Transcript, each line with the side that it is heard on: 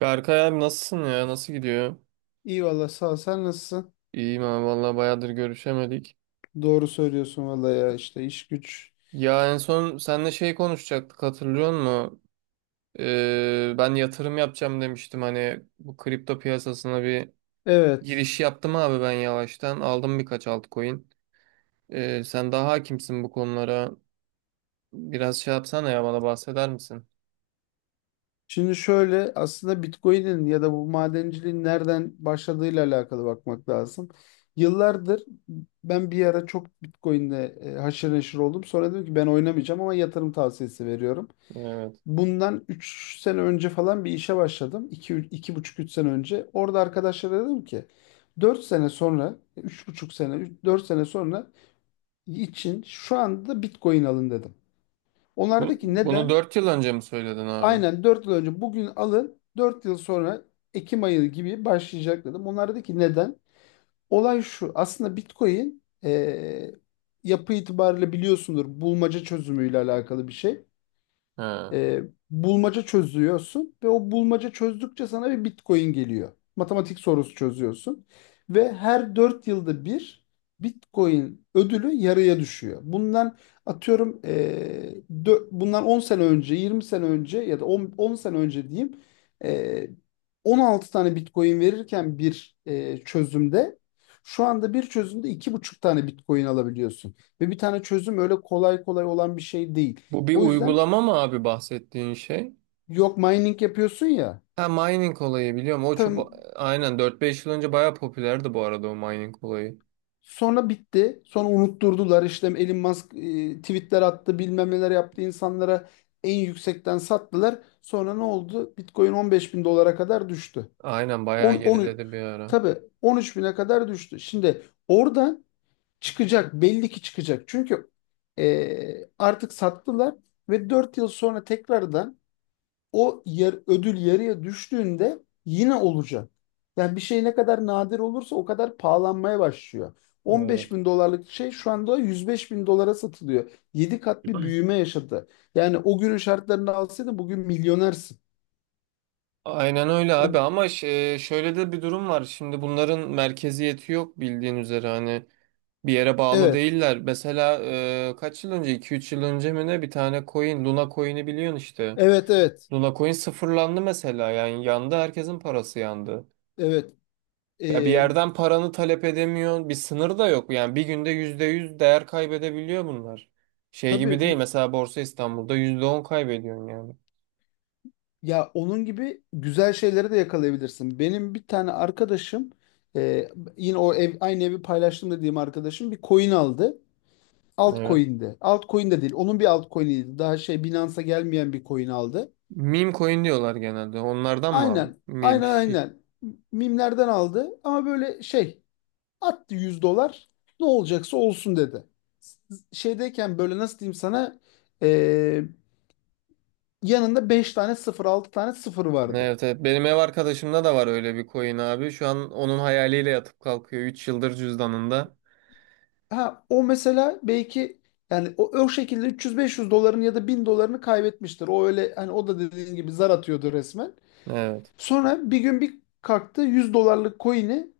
right: Berkay abi nasılsın ya? Nasıl gidiyor?
left: İyi valla sağ ol. Sen nasılsın?
right: İyiyim abi vallahi bayağıdır görüşemedik.
left: Doğru söylüyorsun valla ya işte iş güç.
right: Ya en son seninle şey konuşacaktık hatırlıyor musun? Ben yatırım yapacağım demiştim hani bu kripto piyasasına bir
left: Evet.
right: giriş yaptım abi ben yavaştan. Aldım birkaç altcoin. Sen daha hakimsin bu konulara. Biraz şey yapsana ya bana bahseder misin?
left: Şimdi şöyle aslında Bitcoin'in ya da bu madenciliğin nereden başladığıyla alakalı bakmak lazım. Yıllardır ben bir ara çok Bitcoin'le haşır neşir oldum. Sonra dedim ki ben oynamayacağım ama yatırım tavsiyesi veriyorum.
right: Evet.
left: Bundan 3 sene önce falan bir işe başladım. İki iki buçuk, 3 sene önce. Orada arkadaşlara dedim ki 4 sene sonra, 3,5 sene, 4 sene sonra için şu anda Bitcoin alın dedim.
right: Bunu,
left: Onlardaki
right: bunu
left: neden?
right: 4 yıl önce mi söyledin abi?
left: Aynen 4 yıl önce bugün alın, 4 yıl sonra Ekim ayı gibi başlayacak dedim. Onlardaki neden? Olay şu, aslında Bitcoin yapı itibariyle biliyorsundur, bulmaca çözümüyle alakalı bir şey.
right: He.
left: e, Bulmaca çözüyorsun ve o bulmaca çözdükçe sana bir Bitcoin geliyor. Matematik sorusu çözüyorsun ve her 4 yılda bir Bitcoin ödülü yarıya düşüyor. Bundan atıyorum, bundan 10 sene önce, 20 sene önce ya da 10 sene önce diyeyim, e, 16 tane Bitcoin verirken bir çözümde, şu anda bir çözümde 2,5 tane Bitcoin alabiliyorsun. Ve bir tane çözüm öyle kolay kolay olan bir şey değil.
right: Bu bir
left: O yüzden.
right: uygulama mı abi bahsettiğin şey?
left: Yok, mining yapıyorsun ya.
right: Ha, mining olayı biliyorum. O
left: Tam.
right: çok aynen dört beş yıl önce bayağı popülerdi bu arada o mining olayı.
left: Sonra bitti. Sonra unutturdular işte, Elon Musk tweetler attı, bilmem neler yaptı insanlara, en yüksekten sattılar. Sonra ne oldu? Bitcoin 15 bin dolara kadar düştü.
right: Aynen bayağı
left: 10, 10,
right: geriledi bir ara.
left: tabii 13 bine kadar düştü. Şimdi oradan çıkacak, belli ki çıkacak. Çünkü artık sattılar ve 4 yıl sonra tekrardan, ödül yarıya düştüğünde yine olacak. Yani bir şey ne kadar nadir olursa o kadar pahalanmaya başlıyor.
right: Evet.
left: 15 bin dolarlık şey şu anda 105 bin dolara satılıyor. 7 kat bir büyüme yaşadı. Yani o günün şartlarını alsaydın bugün milyonersin.
right: Aynen öyle abi
left: O,
right: ama şöyle de bir durum var. Şimdi bunların merkeziyeti yok bildiğin üzere hani bir yere bağlı
left: evet,
right: değiller. Mesela kaç yıl önce iki üç yıl önce mi ne bir tane coin Luna coin'i biliyorsun işte.
left: evet, evet,
right: Luna coin sıfırlandı mesela yani yandı herkesin parası yandı.
left: evet.
right: Ya bir
left: Ee,
right: yerden paranı talep edemiyorsun. Bir sınır da yok. Yani bir günde %100 değer kaybedebiliyor bunlar. Şey
left: tabii,
right: gibi değil. Mesela Borsa İstanbul'da %10 kaybediyorsun yani.
left: ya onun gibi güzel şeyleri de yakalayabilirsin. Benim bir tane arkadaşım, e, yine aynı evi paylaştım dediğim arkadaşım bir coin aldı.
right: Evet.
left: Altcoin'de. Altcoin de değil. Onun bir altcoin'iydi. Daha şey, Binance'a gelmeyen bir coin aldı.
right: Meme coin diyorlar genelde. Onlardan mı abi?
left: Aynen.
right: Meme
left: Aynen
right: shit.
left: aynen. Mimlerden aldı ama böyle şey attı, 100 dolar. Ne olacaksa olsun dedi. Şeydeyken, böyle nasıl diyeyim sana, eee, yanında 5 tane sıfır, 6 tane sıfır vardı.
right: Evet, evet. Benim ev arkadaşımda da var öyle bir coin abi. Şu an onun hayaliyle yatıp kalkıyor. Üç yıldır cüzdanında.
left: Ha o mesela belki, yani o şekilde 300-500 doların ya da 1.000 dolarını kaybetmiştir. O öyle, hani o da dediğin gibi zar atıyordu resmen.
right: Evet.
left: Sonra bir gün bir kalktı, 100 dolarlık coin'i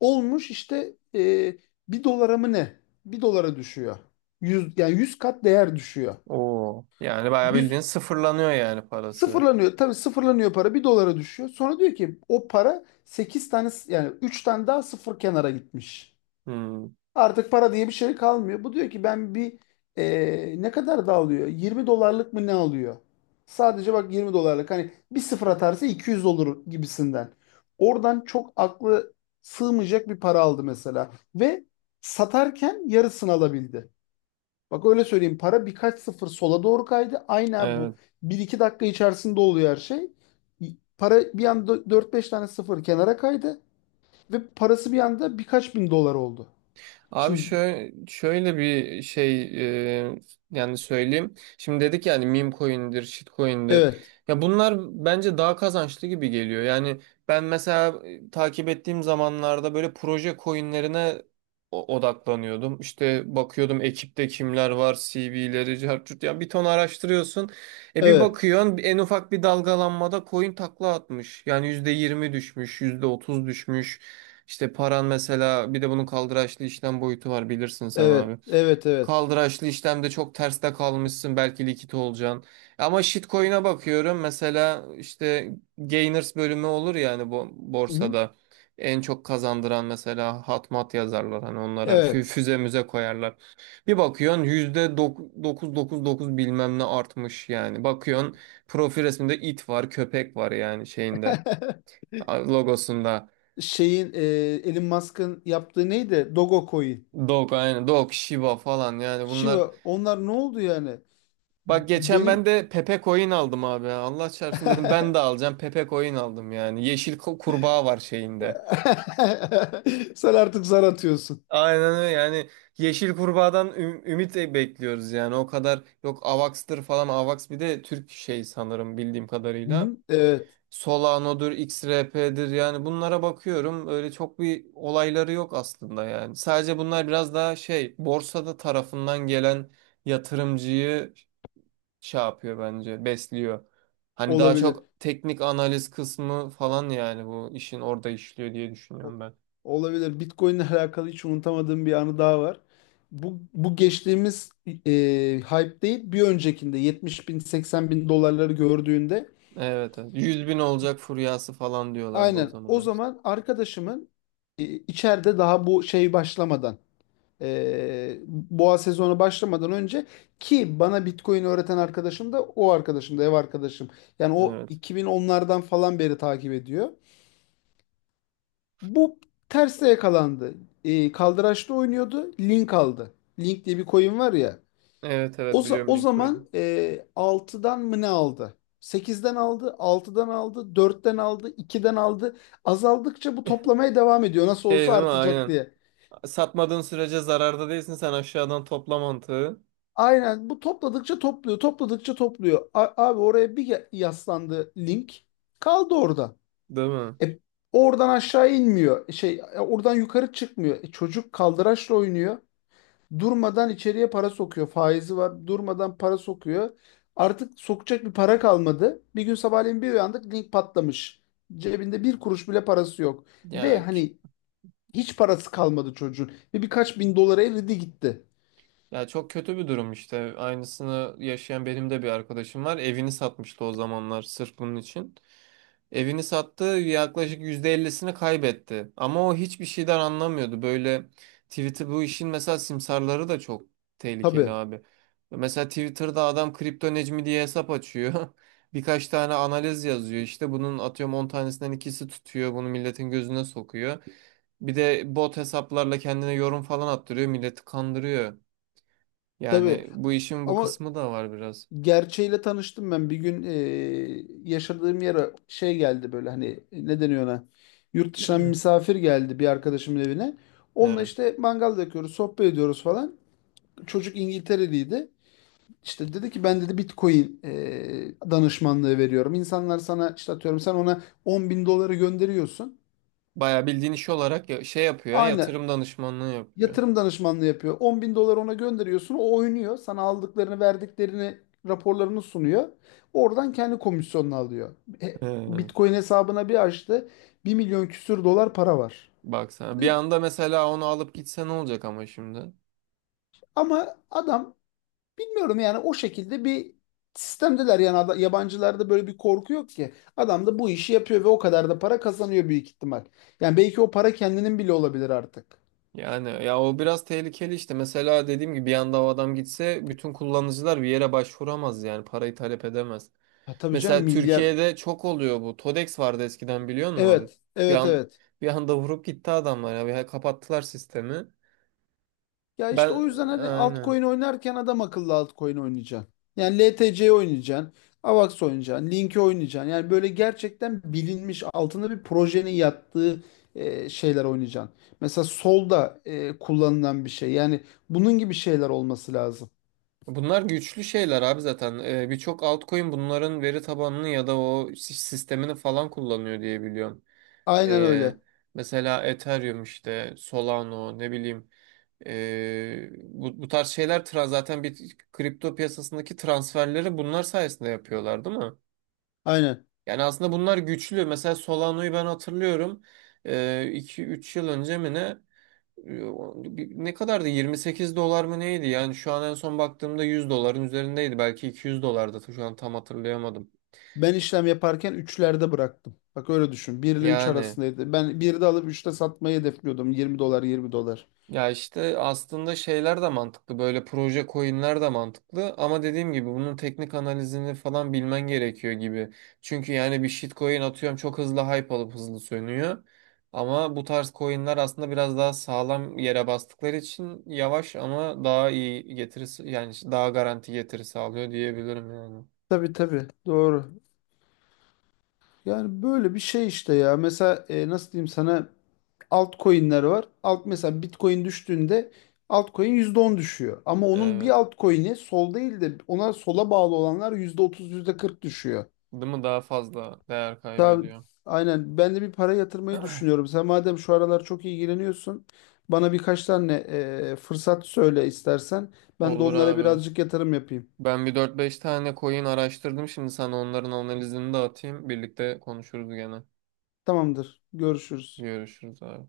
left: olmuş işte 1 dolara mı ne? Bir dolara düşüyor. 100, yani 100 kat değer düşüyor.
right: Oo. Yani bayağı bildiğin
left: Yüz
right: sıfırlanıyor yani parası.
left: sıfırlanıyor. Tabii sıfırlanıyor, para bir dolara düşüyor. Sonra diyor ki o para 8 tane, yani 3 tane daha sıfır kenara gitmiş.
right: Hmm.
left: Artık para diye bir şey kalmıyor. Bu diyor ki ben bir ne kadar da alıyor? 20 dolarlık mı ne alıyor? Sadece bak, 20 dolarlık. Hani bir sıfır atarsa 200 olur gibisinden. Oradan çok aklı sığmayacak bir para aldı mesela. Ve satarken yarısını alabildi. Bak öyle söyleyeyim, para birkaç sıfır sola doğru kaydı. Aynen bu.
right: Evet.
left: Bir iki dakika içerisinde oluyor her şey. Para bir anda 4-5 tane sıfır kenara kaydı. Ve parası bir anda birkaç bin dolar oldu.
right: Abi
left: Şimdi
right: şöyle bir şey, e, yani söyleyeyim. Şimdi dedik yani meme coin'dir, shit coin'dir.
left: evet.
right: Ya bunlar bence daha kazançlı gibi geliyor. Yani ben mesela takip ettiğim zamanlarda böyle proje coin'lerine odaklanıyordum. İşte bakıyordum ekipte kimler var, CV'leri, cartçut ya bir ton araştırıyorsun. Bir
left: Evet,
right: bakıyorsun en ufak bir dalgalanmada coin takla atmış. Yani %20 düşmüş, %30 düşmüş. İşte paran mesela bir de bunun kaldıraçlı işlem boyutu var bilirsin sen
left: evet,
right: abi.
left: evet, evet.
right: Kaldıraçlı işlemde çok terste kalmışsın belki likit olacaksın. Ama shitcoin'e bakıyorum mesela işte gainers bölümü olur yani bu
left: Hı hı.
right: borsada. En çok kazandıran mesela hatmat yazarlar hani onlara
left: Evet.
right: füze müze koyarlar. Bir bakıyorsun %999 bilmem ne artmış yani. Bakıyorsun profil resminde it var köpek var yani şeyinde logosunda.
left: Şeyin, Elon Musk'ın yaptığı neydi? Dogecoin.
right: Dog, aynen. Dog, Shiba falan yani bunlar.
left: Shiba. Onlar ne oldu yani?
right: Bak geçen ben
left: Benim.
right: de Pepe Coin aldım abi. Ya, Allah çarpsın dedim ben de alacağım. Pepe Coin aldım yani. Yeşil kurbağa var şeyinde.
left: Sen artık zar atıyorsun.
right: Aynen öyle yani. Yeşil kurbağadan ümit bekliyoruz yani. O kadar yok Avax'tır falan. Avax bir de Türk şey sanırım bildiğim
left: Hı
right: kadarıyla.
left: hı. Evet,
right: Solano'dur, XRP'dir yani bunlara bakıyorum. Öyle çok bir olayları yok aslında yani. Sadece bunlar biraz daha şey borsada tarafından gelen yatırımcıyı şey yapıyor bence besliyor. Hani daha
left: olabilir.
right: çok teknik analiz kısmı falan yani bu işin orada işliyor diye
left: O-
right: düşünüyorum ben.
left: Olabilir. Bitcoin'le alakalı hiç unutamadığım bir anı daha var. Bu geçtiğimiz hype değil, bir öncekinde 70 bin, 80 bin dolarları gördüğünde.
right: Evet, evet. Yüz bin olacak furyası falan diyorlardı o
left: Aynen. O
right: zamanlar işte.
left: zaman arkadaşımın, içeride daha bu şey başlamadan, boğa sezonu başlamadan önce, ki bana Bitcoin öğreten arkadaşım da o arkadaşım da ev arkadaşım. Yani o
right: Evet.
left: 2010'lardan falan beri takip ediyor. Bu terste yakalandı. Kaldıraçta oynuyordu. Link aldı. Link diye bir coin var ya.
right: Evet, evet, biliyorum
left: O
right: Lincoln'u.
left: zaman 6'dan mı ne aldı? Sekizden aldı, altıdan aldı, dörtten aldı, 2'den aldı. Azaldıkça bu toplamaya devam ediyor. Nasıl
right: Şey
left: olsa
right: değil mi?
left: artacak
right: Aynen.
left: diye.
right: Satmadığın sürece zararda değilsin sen aşağıdan topla mantığı.
left: Aynen bu, topladıkça topluyor, topladıkça topluyor. Abi oraya bir yaslandı link. Kaldı orada.
right: Değil mi?
left: E, oradan aşağı inmiyor. Şey, oradan yukarı çıkmıyor. Çocuk kaldıraçla oynuyor. Durmadan içeriye para sokuyor. Faizi var. Durmadan para sokuyor. Artık sokacak bir para kalmadı. Bir gün sabahleyin bir uyandık, link patlamış. Cebinde bir kuruş bile parası yok. Ve
right: Ya
left: hani hiç parası kalmadı çocuğun. Ve birkaç bin dolara eridi gitti.
right: Ya, çok kötü bir durum işte. Aynısını yaşayan benim de bir arkadaşım var. Evini satmıştı o zamanlar sırf bunun için. Evini sattı, yaklaşık %50'sini kaybetti. Ama o hiçbir şeyden anlamıyordu. Böyle Twitter bu işin mesela simsarları da çok tehlikeli
left: Tabii,
right: abi. Mesela Twitter'da adam kripto Necmi diye hesap açıyor. Birkaç tane analiz yazıyor. İşte bunun atıyorum 10 tanesinden ikisi tutuyor. Bunu milletin gözüne sokuyor. Bir de bot hesaplarla kendine yorum falan attırıyor. Milleti kandırıyor.
left: tabii.
right: Yani bu işin bu
left: Ama
right: kısmı da var biraz.
left: gerçeğiyle tanıştım ben. Bir gün yaşadığım yere şey geldi, böyle hani ne deniyor ona? Yurt dışından bir misafir geldi bir arkadaşımın evine. Onunla
right: Evet.
left: işte mangal yakıyoruz, sohbet ediyoruz falan. Çocuk İngiltereliydi. İşte dedi ki ben, dedi, Bitcoin danışmanlığı veriyorum. İnsanlar sana işte atıyorum sen ona 10 bin doları gönderiyorsun.
right: Bayağı bildiğin iş olarak şey yapıyor,
left: Aynı
right: yatırım danışmanlığı yapıyor.
left: yatırım danışmanlığı yapıyor. 10 bin dolar ona gönderiyorsun. O oynuyor. Sana aldıklarını, verdiklerini, raporlarını sunuyor. Oradan kendi komisyonunu alıyor. E,
right: Ee,
left: Bitcoin hesabına bir açtı. 1 milyon küsür dolar para var.
right: Baksana. Bir
left: Dedik
right: anda mesela onu alıp gitse ne olacak ama şimdi?
left: ama adam, bilmiyorum yani, o şekilde bir sistemdeler yani. Yabancılarda böyle bir korku yok ki. Adam da bu işi yapıyor ve o kadar da para kazanıyor büyük ihtimal. Yani belki o para kendinin bile olabilir artık.
right: Yani ya o biraz tehlikeli işte. Mesela dediğim gibi bir anda o adam gitse bütün kullanıcılar bir yere başvuramaz yani parayı talep edemez.
left: Ha, tabii canım,
right: Mesela
left: milyar.
right: Türkiye'de çok oluyor bu. Todex vardı eskiden biliyor musun abi?
left: Evet,
right: Bir
left: evet,
right: an
left: evet.
right: Bir anda vurup gitti adamlar ya. Kapattılar sistemi.
left: Ya işte
right: Ben,
left: o yüzden hani
right: aynen.
left: altcoin oynarken adam akıllı altcoin oynayacaksın. Yani LTC oynayacaksın, AVAX oynayacaksın, Link'i oynayacaksın. Yani böyle gerçekten bilinmiş, altında bir projenin yattığı şeyler oynayacaksın. Mesela solda kullanılan bir şey. Yani bunun gibi şeyler olması lazım.
right: Bunlar güçlü şeyler abi zaten. Birçok altcoin bunların veri tabanını ya da o sistemini falan kullanıyor diye biliyorum.
left: Aynen
right: Ee,
left: öyle.
right: Mesela Ethereum işte, Solano ne bileyim. Bu tarz şeyler zaten bir kripto piyasasındaki transferleri bunlar sayesinde yapıyorlar değil mi?
left: Aynen.
right: Yani aslında bunlar güçlü. Mesela Solano'yu ben hatırlıyorum. İki üç yıl önce mi ne? Ne kadardı? 28 dolar mı neydi? Yani şu an en son baktığımda 100 doların üzerindeydi. Belki 200 dolardı. Şu an tam hatırlayamadım.
left: Ben işlem yaparken üçlerde bıraktım. Bak öyle düşün. 1 ile 3
right: Yani
left: arasındaydı. Ben 1'de alıp üçte satmayı hedefliyordum. 20 dolar, 20 dolar.
right: ya işte aslında şeyler de mantıklı. Böyle proje coinler de mantıklı. Ama dediğim gibi bunun teknik analizini falan bilmen gerekiyor gibi. Çünkü yani bir shitcoin atıyorum çok hızlı hype alıp hızlı sönüyor. Ama bu tarz coinler aslında biraz daha sağlam yere bastıkları için yavaş ama daha iyi getirisi yani daha garanti getiri sağlıyor diyebilirim yani.
left: Tabii tabii. Doğru. Yani böyle bir şey işte ya. Mesela nasıl diyeyim sana, altcoin'ler var. Alt mesela Bitcoin düştüğünde altcoin %10 düşüyor. Ama onun bir
right: Evet.
left: altcoin'i sol değil de ona sola bağlı olanlar %30, yüzde kırk düşüyor.
right: Değil mi? Daha fazla değer
left: Tabii,
right: kaybediyor.
left: aynen ben de bir para yatırmayı düşünüyorum. Sen madem şu aralar çok ilgileniyorsun, bana birkaç tane fırsat söyle istersen. Ben de
right: Olur
left: onlara
right: abi.
left: birazcık yatırım yapayım.
right: Ben bir dört beş tane coin araştırdım. Şimdi sana onların analizini de atayım. Birlikte konuşuruz gene.
left: Tamamdır. Görüşürüz.
right: Görüşürüz abi.